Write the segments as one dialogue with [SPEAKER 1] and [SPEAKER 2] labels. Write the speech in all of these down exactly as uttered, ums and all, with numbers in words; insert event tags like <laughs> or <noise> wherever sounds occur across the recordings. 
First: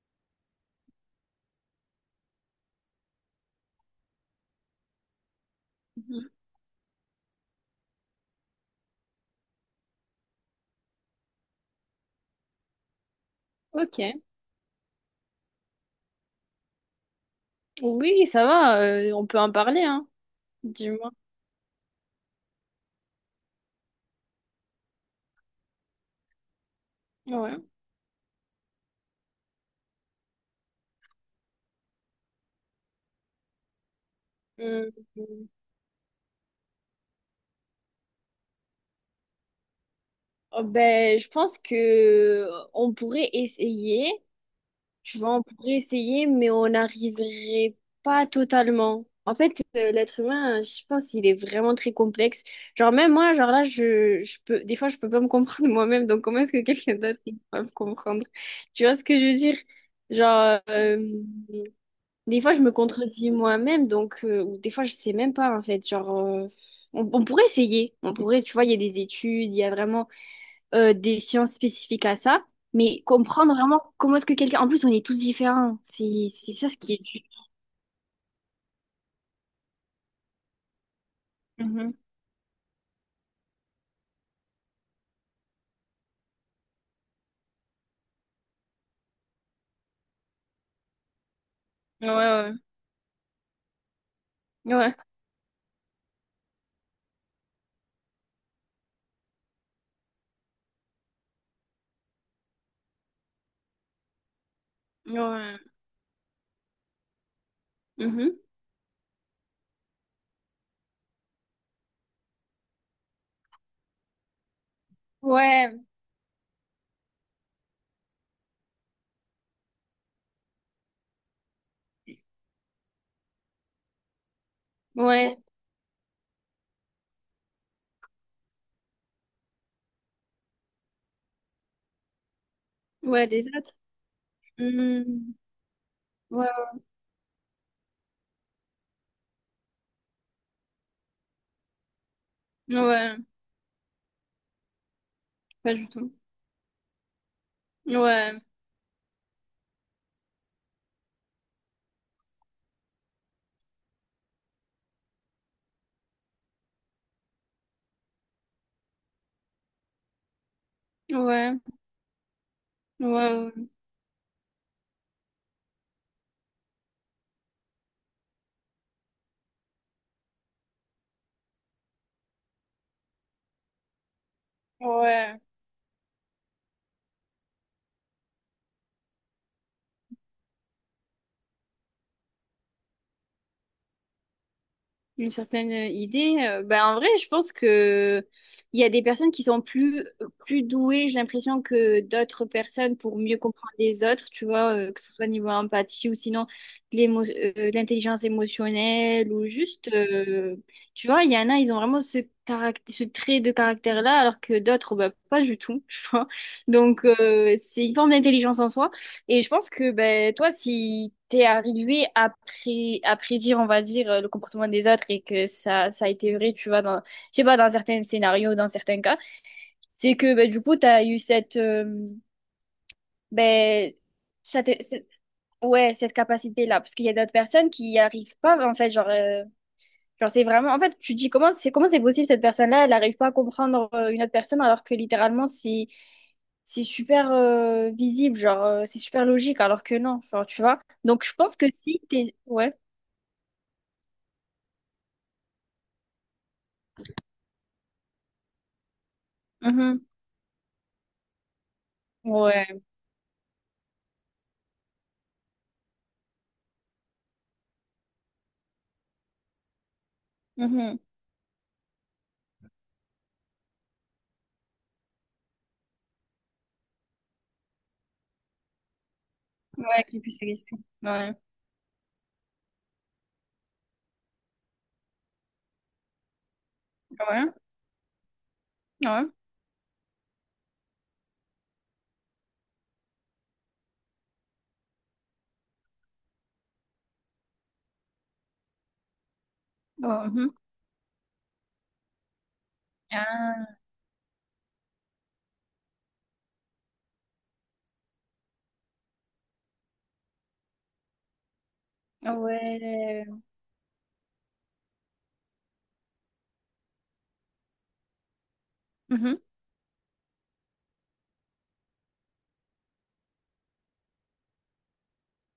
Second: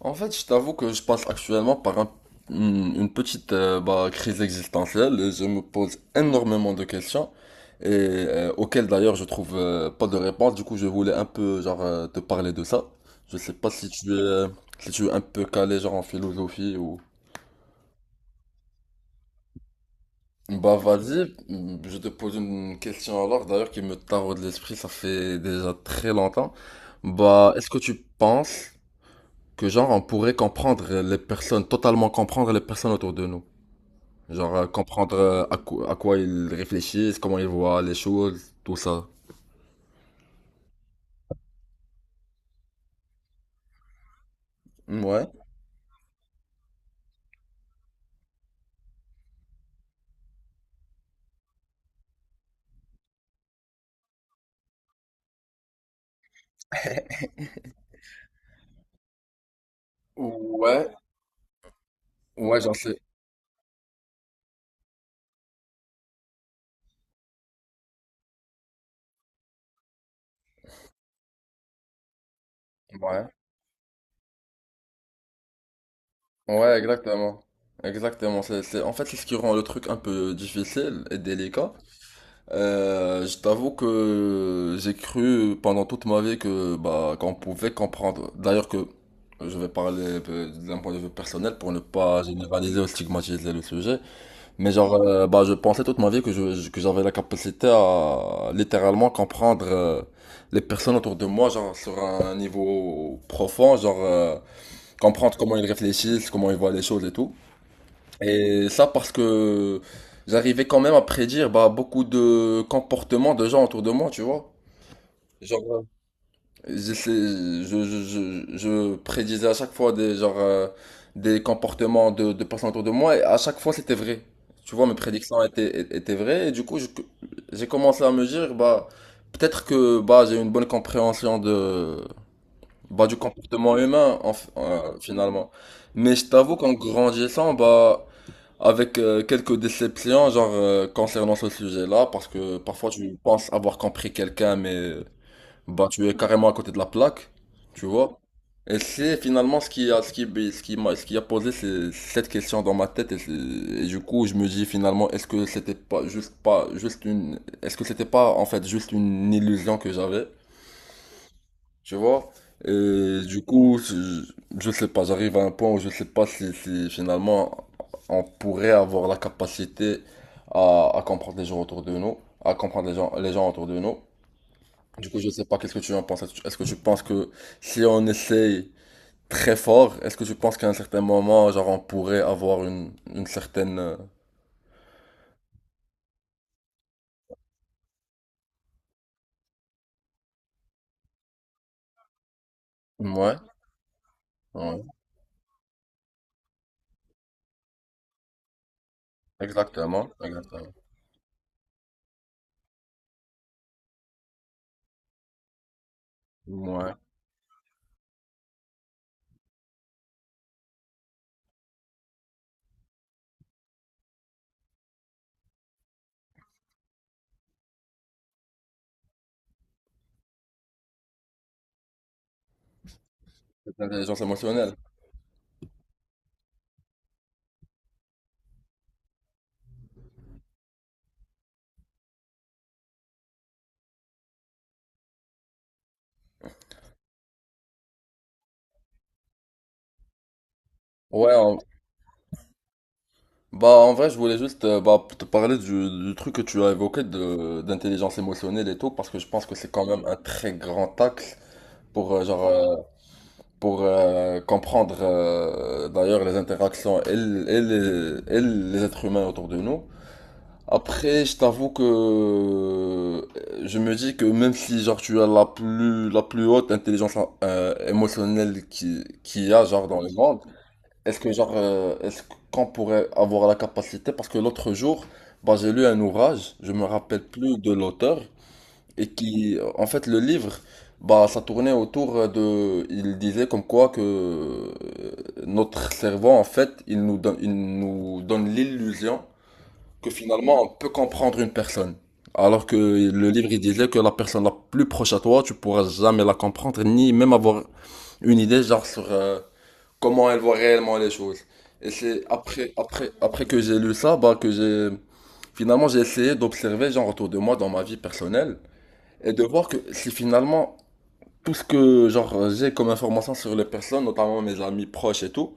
[SPEAKER 1] En fait, je t'avoue que je passe actuellement par un- une une petite euh, bah, crise existentielle et je me pose
[SPEAKER 2] Mhm.
[SPEAKER 1] énormément de questions et euh, auxquelles d'ailleurs je trouve euh, pas de réponse. Du coup, je voulais un peu genre euh, te parler de ça. Je sais pas si
[SPEAKER 2] Ok.
[SPEAKER 1] tu es euh, si tu es un peu calé genre en philosophie ou
[SPEAKER 2] Oui, ça va, euh, on peut en parler, hein.
[SPEAKER 1] bah
[SPEAKER 2] Dis-moi.
[SPEAKER 1] vas-y, mm, je te pose une question alors d'ailleurs qui me taraude l'esprit, ça fait déjà très longtemps. Bah,
[SPEAKER 2] Ouais.
[SPEAKER 1] est-ce que tu penses que genre on pourrait comprendre les personnes, totalement comprendre les personnes autour de nous? Genre euh,
[SPEAKER 2] Hum,
[SPEAKER 1] comprendre euh,
[SPEAKER 2] hum.
[SPEAKER 1] à quoi, à quoi ils réfléchissent, comment ils voient les choses, tout ça.
[SPEAKER 2] Oh, ben, je pense que euh, on pourrait essayer. Tu
[SPEAKER 1] Ouais.
[SPEAKER 2] vois, on pourrait essayer, mais on n'arriverait pas totalement. En fait, euh, l'être humain, je pense, il est vraiment très complexe. Genre, même moi, genre là, je, je peux, des fois, je peux pas me comprendre <laughs> moi-même. Donc, comment est-ce que quelqu'un d'autre il peut me comprendre? Tu vois ce que je veux dire? Genre,
[SPEAKER 1] Ouais,
[SPEAKER 2] euh, Des fois,
[SPEAKER 1] ouais,
[SPEAKER 2] je me
[SPEAKER 1] j'en sais.
[SPEAKER 2] contredis moi-même, donc, euh, ou des fois, je sais même pas, en fait. Genre, euh, on, on pourrait essayer. On pourrait, tu vois, il y a des études, il y a vraiment euh, des sciences spécifiques à ça, mais
[SPEAKER 1] Ouais.
[SPEAKER 2] comprendre vraiment comment est-ce que quelqu'un. En plus, on est tous différents. C'est, c'est ça ce
[SPEAKER 1] Ouais,
[SPEAKER 2] qui est dur.
[SPEAKER 1] exactement. Exactement. C'est, c'est... En fait, c'est ce qui rend le truc un peu difficile et délicat.
[SPEAKER 2] Mhm.
[SPEAKER 1] Euh, je t'avoue que j'ai cru pendant toute ma vie que bah qu'on pouvait comprendre. D'ailleurs que je vais parler euh, d'un point de vue personnel pour ne
[SPEAKER 2] Ouais,
[SPEAKER 1] pas
[SPEAKER 2] ouais,
[SPEAKER 1] généraliser ou stigmatiser le sujet. Mais genre,
[SPEAKER 2] ouais,
[SPEAKER 1] euh, bah, je pensais toute ma vie que je, que j'avais la capacité à littéralement comprendre euh, les personnes autour de moi, genre sur un niveau profond, genre euh, comprendre comment
[SPEAKER 2] ouais.
[SPEAKER 1] ils réfléchissent, comment ils voient les choses et tout.
[SPEAKER 2] Mhm.
[SPEAKER 1] Et ça parce que j'arrivais quand même à prédire bah, beaucoup de comportements de gens autour de moi, tu vois. Genre,
[SPEAKER 2] Ouais,
[SPEAKER 1] je, sais- je, je, je, je prédisais à chaque fois des, genre, euh, des comportements de, de personnes autour de moi et à chaque fois c'était vrai. Tu vois, mes
[SPEAKER 2] ouais,
[SPEAKER 1] prédictions étaient, é- étaient vraies et du coup, je- j'ai commencé à me dire, bah, peut-être que bah, j'ai une bonne compréhension de, bah, du
[SPEAKER 2] ouais, des autres.
[SPEAKER 1] comportement humain en f- euh,
[SPEAKER 2] Mhm.
[SPEAKER 1] finalement. Mais je
[SPEAKER 2] Ouais,
[SPEAKER 1] t'avoue qu'en grandissant, bah, avec euh, quelques déceptions genre, euh, concernant ce sujet-là, parce que parfois
[SPEAKER 2] ouais,
[SPEAKER 1] tu penses avoir compris quelqu'un, mais.
[SPEAKER 2] pas
[SPEAKER 1] Bah,
[SPEAKER 2] du
[SPEAKER 1] tu
[SPEAKER 2] tout.
[SPEAKER 1] es carrément à côté de la plaque, tu vois.
[SPEAKER 2] Ouais,
[SPEAKER 1] Et c'est finalement ce qui a, ce qui, bah, ce qui m'a, ce qui a posé ces- cette question dans ma tête. Et, c'est- et du coup, je me dis finalement, est-ce que c'était pas juste pas juste une, est-ce que c'était pas en fait juste une illusion que j'avais,
[SPEAKER 2] ouais,
[SPEAKER 1] tu vois?
[SPEAKER 2] ouais,
[SPEAKER 1] Et du
[SPEAKER 2] ouais.
[SPEAKER 1] coup, je, je sais pas, j'arrive à un point où je sais pas si, si finalement on pourrait avoir la capacité à, à comprendre les gens autour de nous, à comprendre les gens, les gens autour de nous. Du coup, je
[SPEAKER 2] Ouais.
[SPEAKER 1] sais pas qu'est-ce que tu en penses. Est-ce que tu est-ce que tu penses que si on essaye très fort, est-ce que tu penses qu'à un certain moment, genre, on pourrait avoir une, une certaine... euh,
[SPEAKER 2] Une certaine euh, idée. Euh, ben, en vrai, je pense que il y a des personnes qui sont plus, euh, plus douées, j'ai l'impression, que d'autres personnes pour
[SPEAKER 1] Ouais,
[SPEAKER 2] mieux comprendre les autres, tu vois,
[SPEAKER 1] ouais,
[SPEAKER 2] euh, que ce soit niveau empathie ou sinon de l'émo- euh, de l'intelligence émotionnelle ou juste,
[SPEAKER 1] exactement,
[SPEAKER 2] euh,
[SPEAKER 1] exactement.
[SPEAKER 2] tu vois, il y en a, ils ont vraiment ce caractère, ce trait de caractère-là, alors que d'autres, bah pas du tout, <laughs> tu vois.
[SPEAKER 1] Ouais,
[SPEAKER 2] Donc, euh, c'est une forme d'intelligence en soi. Et je pense que ben, toi, si t'es arrivé à, pré à prédire, on va dire, euh, le comportement des autres et que ça, ça a été vrai, tu vois, dans, je sais pas, dans certains scénarios, dans certains cas, c'est que ben, du coup, t'as eu cette, euh,
[SPEAKER 1] cette
[SPEAKER 2] ben,
[SPEAKER 1] intelligence
[SPEAKER 2] ça
[SPEAKER 1] émotionnelle.
[SPEAKER 2] t'est- c'est- ouais, cette capacité-là. Parce qu'il y a d'autres personnes qui n'y arrivent pas, en fait, genre, euh, Genre, c'est vraiment. En fait, tu te dis comment c'est comment c'est possible cette personne-là, elle n'arrive pas à comprendre euh, une autre personne alors que littéralement c'est c'est super euh, visible, genre euh, c'est super logique alors que non, genre tu vois. Donc je
[SPEAKER 1] Ouais,
[SPEAKER 2] pense
[SPEAKER 1] en-
[SPEAKER 2] que si t'es ouais,
[SPEAKER 1] bah en vrai, je voulais juste euh, bah, te parler du, du truc que tu as évoqué de d'intelligence émotionnelle et tout, parce que je pense que c'est quand même
[SPEAKER 2] Mhm.
[SPEAKER 1] un très grand axe pour euh, genre euh,
[SPEAKER 2] Ouais,
[SPEAKER 1] pour euh, comprendre euh, d'ailleurs les interactions et, l- et les, et les êtres humains autour de nous.
[SPEAKER 2] Mhm.
[SPEAKER 1] Après, je t'avoue que euh, je me dis que même si genre tu as la plus la plus haute intelligence euh, émotionnelle qui qu'il y a genre dans
[SPEAKER 2] Ouais,
[SPEAKER 1] le
[SPEAKER 2] qu'il
[SPEAKER 1] monde,
[SPEAKER 2] puisse exister,
[SPEAKER 1] est-ce que
[SPEAKER 2] ouais,
[SPEAKER 1] genre euh, est-ce qu'on pourrait avoir la capacité parce que l'autre jour, bah j'ai lu un ouvrage, je me rappelle
[SPEAKER 2] ouais,
[SPEAKER 1] plus de l'auteur, et
[SPEAKER 2] ouais,
[SPEAKER 1] qui, en fait, le livre, bah, ça tournait autour de, il disait comme quoi que euh, notre cerveau, en fait, il nous donne, il nous donne l'illusion que
[SPEAKER 2] Oh, mhm.
[SPEAKER 1] finalement on peut comprendre une personne. Alors que le livre, il
[SPEAKER 2] Ah,
[SPEAKER 1] disait que la personne la plus proche à toi, tu pourras jamais la comprendre, ni même avoir une idée, genre, sur euh, comment elle voit réellement les choses. Et c'est après, après,
[SPEAKER 2] ouais,
[SPEAKER 1] après que j'ai lu ça, bah, que j'ai, finalement, j'ai essayé d'observer, genre, autour de moi, dans ma vie personnelle, et
[SPEAKER 2] Mhm.
[SPEAKER 1] de voir que si finalement tout ce que genre j'ai comme information sur les personnes, notamment mes amis proches et tout,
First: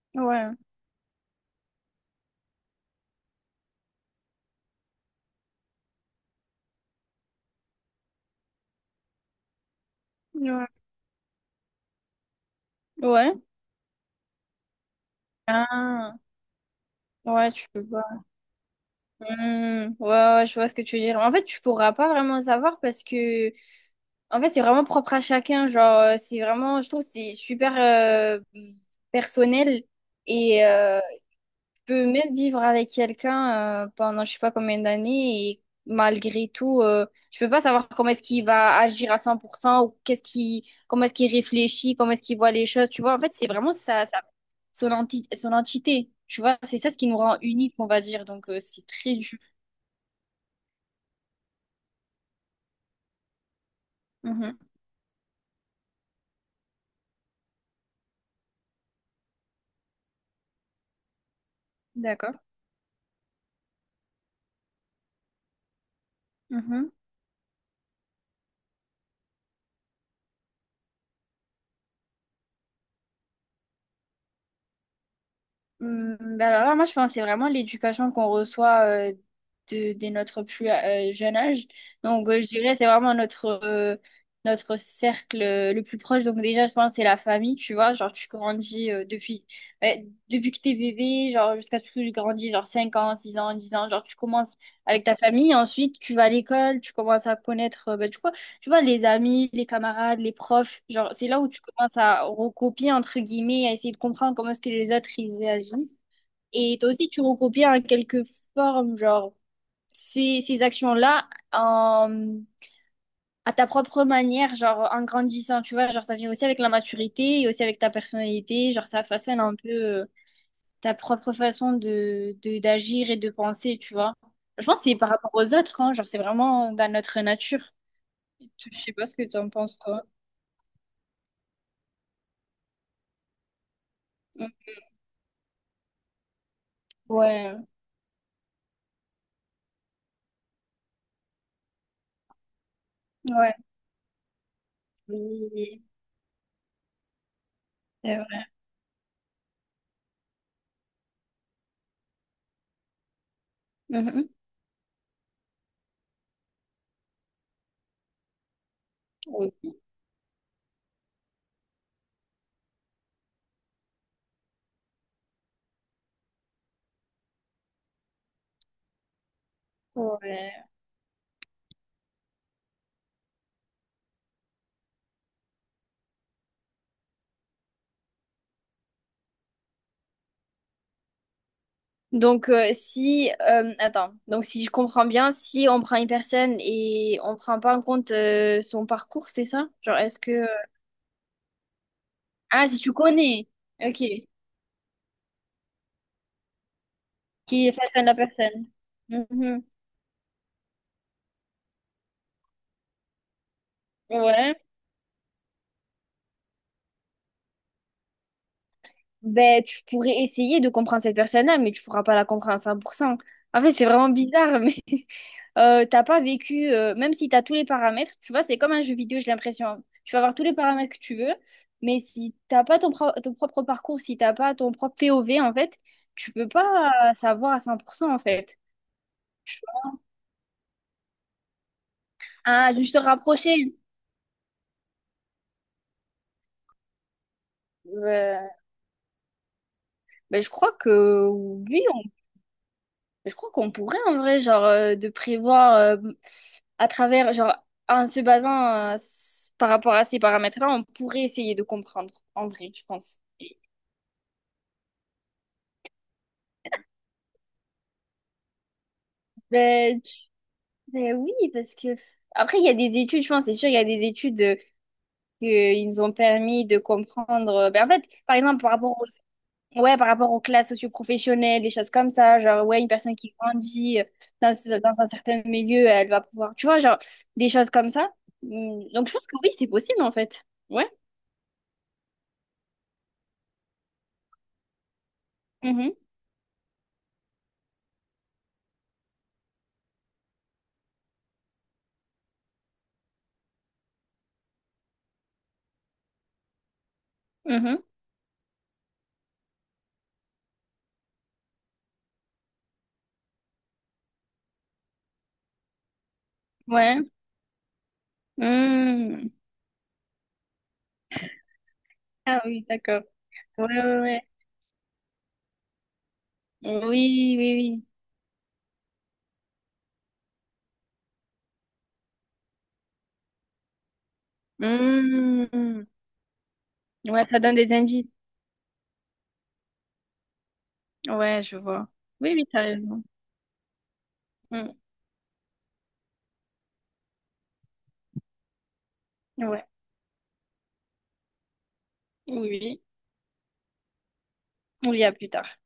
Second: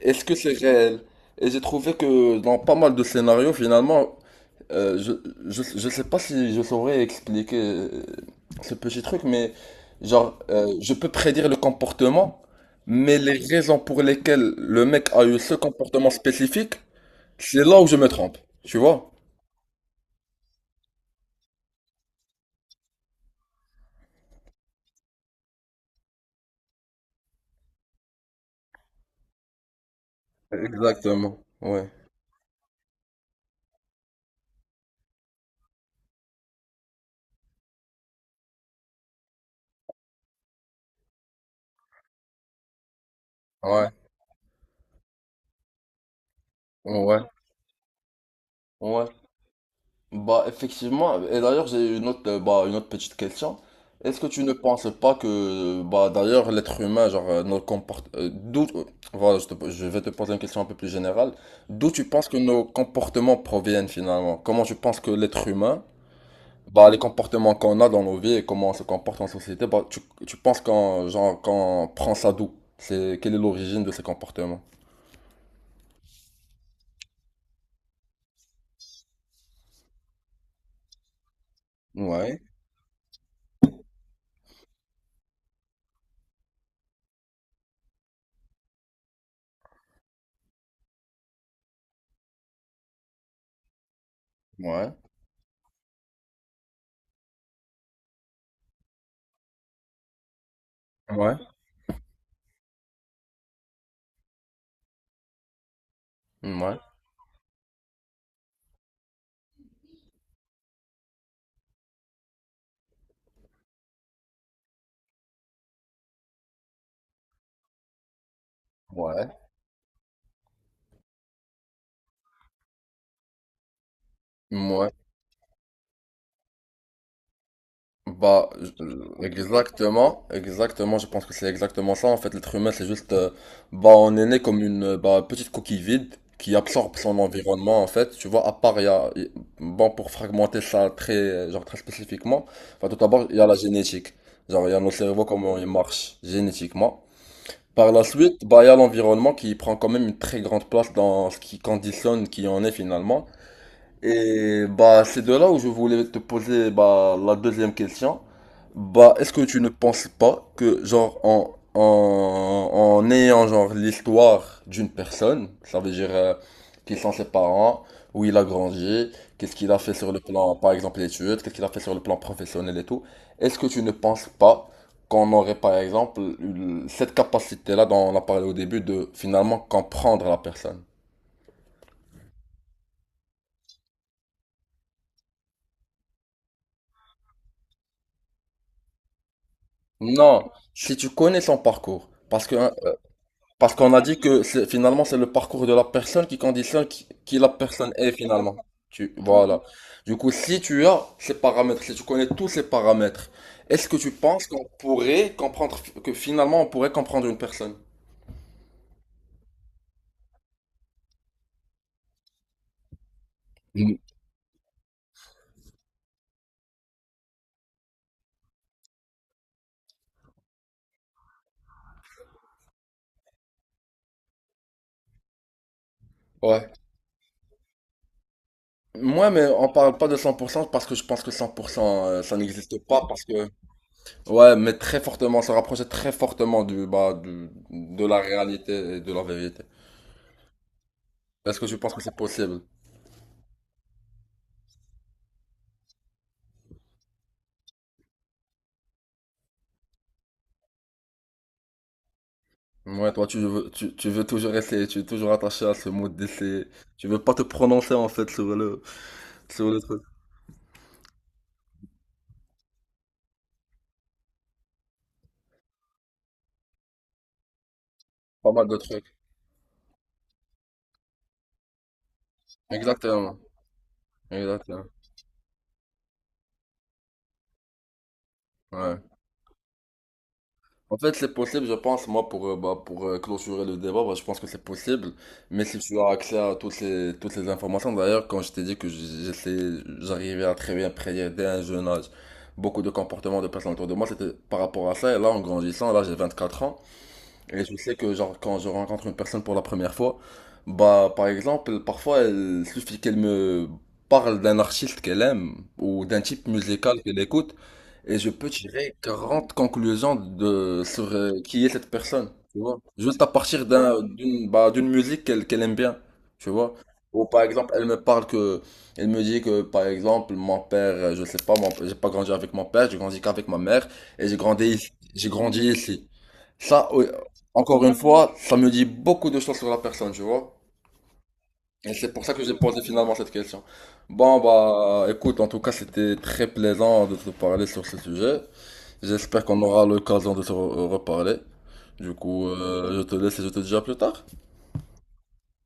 [SPEAKER 1] est-ce que c'est
[SPEAKER 2] Ouais,
[SPEAKER 1] réel? Et j'ai trouvé que dans pas mal de scénarios, finalement, euh, je, je, je sais pas si je saurais expliquer euh, ce petit truc, mais genre,
[SPEAKER 2] ouais,
[SPEAKER 1] euh, je peux prédire le comportement, mais
[SPEAKER 2] ouais,
[SPEAKER 1] les raisons pour lesquelles le mec a eu ce comportement
[SPEAKER 2] ah,
[SPEAKER 1] spécifique,
[SPEAKER 2] ouais,
[SPEAKER 1] c'est
[SPEAKER 2] tu
[SPEAKER 1] là
[SPEAKER 2] peux
[SPEAKER 1] où je me
[SPEAKER 2] pas.
[SPEAKER 1] trompe, tu vois?
[SPEAKER 2] Hmm, ouais, ouais, je vois ce que tu veux dire. En fait, tu pourras pas vraiment savoir parce que En fait, c'est vraiment propre à chacun. Genre, euh, c'est vraiment, je trouve, que c'est super euh, personnel et euh,
[SPEAKER 1] Exactement,
[SPEAKER 2] tu
[SPEAKER 1] ouais,
[SPEAKER 2] peux même vivre avec quelqu'un euh, pendant je sais pas combien d'années et malgré tout, euh, tu peux pas savoir comment est-ce qu'il va agir à cent pour cent ou qu'est-ce qui, comment est-ce qu'il réfléchit, comment est-ce qu'il voit les choses. Tu vois, en fait, c'est vraiment
[SPEAKER 1] ouais,
[SPEAKER 2] ça, ça, son enti- son entité. Tu vois, c'est ça ce qui nous
[SPEAKER 1] ouais,
[SPEAKER 2] rend unique, on va dire. Donc, euh, c'est
[SPEAKER 1] ouais.
[SPEAKER 2] très dur.
[SPEAKER 1] Bah effectivement, et d'ailleurs j'ai une autre euh, bah une autre petite question. Est-ce que tu ne
[SPEAKER 2] Mhm.
[SPEAKER 1] penses pas que euh, bah d'ailleurs l'être humain genre euh, nos comport- euh, d'où euh, voilà, je te- je vais te poser une question un peu plus générale. D'où tu penses que
[SPEAKER 2] D'accord.
[SPEAKER 1] nos comportements proviennent finalement? Comment tu penses que l'être humain bah les comportements qu'on a dans nos vies et comment on se comporte en société, bah tu tu penses qu'on genre qu'on prend ça d'où? C'est quelle est l'origine de ces comportements?
[SPEAKER 2] Hum, ben alors là, moi, je pense que c'est vraiment l'éducation qu'on reçoit euh, de, dès notre plus euh, jeune âge. Donc,
[SPEAKER 1] Ouais,
[SPEAKER 2] euh, je dirais c'est vraiment notre, euh, notre cercle euh, le plus proche. Donc, déjà, je pense que c'est la famille, tu vois. Genre, tu grandis euh, depuis, ouais, depuis que t'es bébé, genre, jusqu'à ce que tu grandis, genre cinq ans, six ans, dix ans. Genre, tu commences
[SPEAKER 1] ouais,
[SPEAKER 2] avec ta famille. Ensuite, tu vas à l'école, tu commences à connaître, euh, ben, du coup, tu vois, les amis, les camarades, les profs, genre, c'est
[SPEAKER 1] ouais,
[SPEAKER 2] là où tu commences à recopier, entre guillemets, à essayer de comprendre comment est-ce que les autres, ils agissent. Et
[SPEAKER 1] ouais,
[SPEAKER 2] toi aussi, tu recopies en quelque forme, genre, ces, ces actions-là en- à ta propre manière, genre, en grandissant, tu vois, genre, ça vient aussi avec la maturité et aussi avec ta personnalité, genre, ça
[SPEAKER 1] ouais,
[SPEAKER 2] façonne un peu euh, ta propre façon de, de, d'agir et de penser, tu vois. Je pense que
[SPEAKER 1] ouais.
[SPEAKER 2] c'est par rapport aux autres, hein, genre, c'est vraiment dans notre nature.
[SPEAKER 1] Bah,
[SPEAKER 2] Je sais pas ce que
[SPEAKER 1] je-
[SPEAKER 2] tu en penses, toi.
[SPEAKER 1] exactement, exactement, je pense que c'est exactement ça. En fait, l'être humain, c'est juste, euh, bah, on est né comme une euh, bah, petite coquille vide qui absorbe son
[SPEAKER 2] Ouais,
[SPEAKER 1] environnement, en fait. Tu vois, à part, il y a, il- bon, pour fragmenter ça très, euh, genre, très spécifiquement, enfin, tout d'abord, il y a la
[SPEAKER 2] ouais,
[SPEAKER 1] génétique. Genre, il y a nos cerveaux, comment ils
[SPEAKER 2] oui,
[SPEAKER 1] marchent génétiquement. Par la
[SPEAKER 2] c'est
[SPEAKER 1] suite,
[SPEAKER 2] vrai.
[SPEAKER 1] bah, il y a l'environnement qui prend quand même une très grande place dans ce qui conditionne qui on est finalement.
[SPEAKER 2] Mhm.
[SPEAKER 1] Et bah, c'est de là où je voulais te poser bah, la deuxième question. Bah, est-ce que tu ne
[SPEAKER 2] Oui.
[SPEAKER 1] penses pas que, genre, en, en, en ayant, genre, l'histoire d'une personne, ça veut dire euh, qui sont ses parents, où il a grandi, qu'est-ce qu'il a fait sur le plan,
[SPEAKER 2] Ouais.
[SPEAKER 1] par exemple, études, qu'est-ce qu'il a fait sur le plan professionnel et tout, est-ce que tu ne penses pas qu'on aurait, par exemple, eu cette capacité-là dont on a parlé au début de finalement comprendre la personne?
[SPEAKER 2] Donc, euh, si, euh, attends, donc si je comprends bien, si on prend une personne et on prend pas en compte euh, son parcours, c'est ça? Genre, est-ce que... euh,
[SPEAKER 1] Non, si tu connais son parcours, parce que
[SPEAKER 2] Ah,
[SPEAKER 1] hein.
[SPEAKER 2] si tu connais,
[SPEAKER 1] Parce qu'on
[SPEAKER 2] ok,
[SPEAKER 1] a dit
[SPEAKER 2] qui
[SPEAKER 1] que c'est- finalement, c'est le parcours de la personne qui conditionne qui, qui la
[SPEAKER 2] est
[SPEAKER 1] personne
[SPEAKER 2] face à
[SPEAKER 1] est
[SPEAKER 2] la
[SPEAKER 1] finalement.
[SPEAKER 2] personne.
[SPEAKER 1] Tu, voilà.
[SPEAKER 2] Mhm.
[SPEAKER 1] Du coup, si tu as ces paramètres, si tu connais tous ces paramètres, est-ce que tu penses
[SPEAKER 2] Ouais,
[SPEAKER 1] qu'on pourrait comprendre, que finalement, on pourrait comprendre une personne?
[SPEAKER 2] ben tu pourrais essayer de comprendre cette personne-là, mais tu pourras pas la comprendre à cent pour cent. En fait, c'est
[SPEAKER 1] Mm.
[SPEAKER 2] vraiment bizarre, <laughs> mais... euh, t'as pas vécu, euh, même si t'as tous les paramètres, tu vois, c'est comme un jeu vidéo, j'ai l'impression. Hein. Tu vas avoir tous les paramètres que tu veux, mais si t'as pas ton, pro- ton propre parcours, si t'as pas ton propre P O V, en fait, tu peux
[SPEAKER 1] Ouais.
[SPEAKER 2] pas savoir à cent pour cent, en fait.
[SPEAKER 1] Moi, mais on parle pas de cent pour cent parce que je pense que cent pour cent euh, ça
[SPEAKER 2] Ah,
[SPEAKER 1] n'existe
[SPEAKER 2] juste se
[SPEAKER 1] pas parce que
[SPEAKER 2] rapprocher.
[SPEAKER 1] ouais, mais très fortement, se rapprocher très fortement du bah du- de la
[SPEAKER 2] Euh,
[SPEAKER 1] réalité et de la vérité.
[SPEAKER 2] ben, je crois que
[SPEAKER 1] Est-ce que tu
[SPEAKER 2] oui,
[SPEAKER 1] penses que
[SPEAKER 2] on-
[SPEAKER 1] c'est possible?
[SPEAKER 2] je crois qu'on pourrait en vrai, genre, euh, de prévoir euh, à travers, genre, en se basant euh, s- par rapport à ces paramètres-là, on pourrait essayer de comprendre, en vrai, je
[SPEAKER 1] Ouais,
[SPEAKER 2] pense.
[SPEAKER 1] toi, tu veux, tu, tu veux toujours essayer, tu es toujours attaché à ce mot d'essayer. Tu veux pas te prononcer, en fait, sur le, sur le,
[SPEAKER 2] Ben,
[SPEAKER 1] truc.
[SPEAKER 2] Ben oui, parce que après, il y a des études, je pense, c'est sûr, il y a des études euh, que ils nous ont permis de comprendre. Euh, ben, en fait, par
[SPEAKER 1] Pas
[SPEAKER 2] exemple,
[SPEAKER 1] mal
[SPEAKER 2] par
[SPEAKER 1] de
[SPEAKER 2] rapport
[SPEAKER 1] trucs.
[SPEAKER 2] aux, ouais, par rapport aux classes socioprofessionnelles, des choses comme ça, genre, ouais, une personne qui
[SPEAKER 1] Exactement.
[SPEAKER 2] grandit euh, dans, ce-
[SPEAKER 1] Exactement.
[SPEAKER 2] dans un certain milieu, elle va pouvoir, tu vois, genre, des choses comme ça. Mm,
[SPEAKER 1] Ouais.
[SPEAKER 2] donc, je pense que oui, c'est possible, en fait. Ouais.
[SPEAKER 1] En fait, c'est possible, je pense, moi, pour, euh, bah, pour euh, clôturer le débat, bah, je pense que c'est possible. Mais si
[SPEAKER 2] Mhm.
[SPEAKER 1] tu as accès à toutes ces, toutes ces informations, d'ailleurs, quand je t'ai dit que j'essayais, j'arrivais à très bien prédire dès un jeune âge beaucoup de comportements de personnes autour de moi, c'était par rapport à ça. Et là, en grandissant, là, j'ai vingt-quatre ans. Et je
[SPEAKER 2] Mhm.
[SPEAKER 1] sais que genre quand je rencontre une personne pour la première fois, bah par exemple, parfois il suffit qu'elle me parle d'un artiste qu'elle aime ou d'un type musical
[SPEAKER 2] Ouais.
[SPEAKER 1] qu'elle écoute et je peux tirer
[SPEAKER 2] Mm.
[SPEAKER 1] quarante conclusions de sur euh, qui est cette personne,
[SPEAKER 2] Ah
[SPEAKER 1] tu
[SPEAKER 2] oui,
[SPEAKER 1] vois.
[SPEAKER 2] d'accord.
[SPEAKER 1] Juste à partir
[SPEAKER 2] Ouais, ouais,
[SPEAKER 1] d'un
[SPEAKER 2] ouais.
[SPEAKER 1] d'une bah, d'une musique qu'elle qu'elle aime bien, tu vois. Ou
[SPEAKER 2] Oui,
[SPEAKER 1] par exemple,
[SPEAKER 2] oui,
[SPEAKER 1] elle me parle que elle me dit que par exemple, mon père, euh, je sais pas, mon- j'ai pas grandi avec mon père, j'ai grandi qu'avec ma mère et j'ai grandi ici- j'ai
[SPEAKER 2] oui.
[SPEAKER 1] grandi
[SPEAKER 2] Mm.
[SPEAKER 1] ici. Ça, oui,
[SPEAKER 2] Ouais, ça donne des
[SPEAKER 1] encore une
[SPEAKER 2] indices.
[SPEAKER 1] fois, ça me dit beaucoup de choses sur la personne, tu vois.
[SPEAKER 2] Ouais, je vois.
[SPEAKER 1] Et c'est pour
[SPEAKER 2] Oui,
[SPEAKER 1] ça que
[SPEAKER 2] oui,
[SPEAKER 1] j'ai
[SPEAKER 2] t'as
[SPEAKER 1] posé
[SPEAKER 2] raison.
[SPEAKER 1] finalement cette question. Bon,
[SPEAKER 2] Mm.
[SPEAKER 1] bah, écoute, en tout cas, c'était très plaisant de te parler sur ce sujet. J'espère qu'on
[SPEAKER 2] Ouais,
[SPEAKER 1] aura l'occasion de se re- reparler. Du
[SPEAKER 2] oui,
[SPEAKER 1] coup,
[SPEAKER 2] oui.
[SPEAKER 1] euh, je te laisse et je te dis à plus tard.
[SPEAKER 2] On y a plus tard.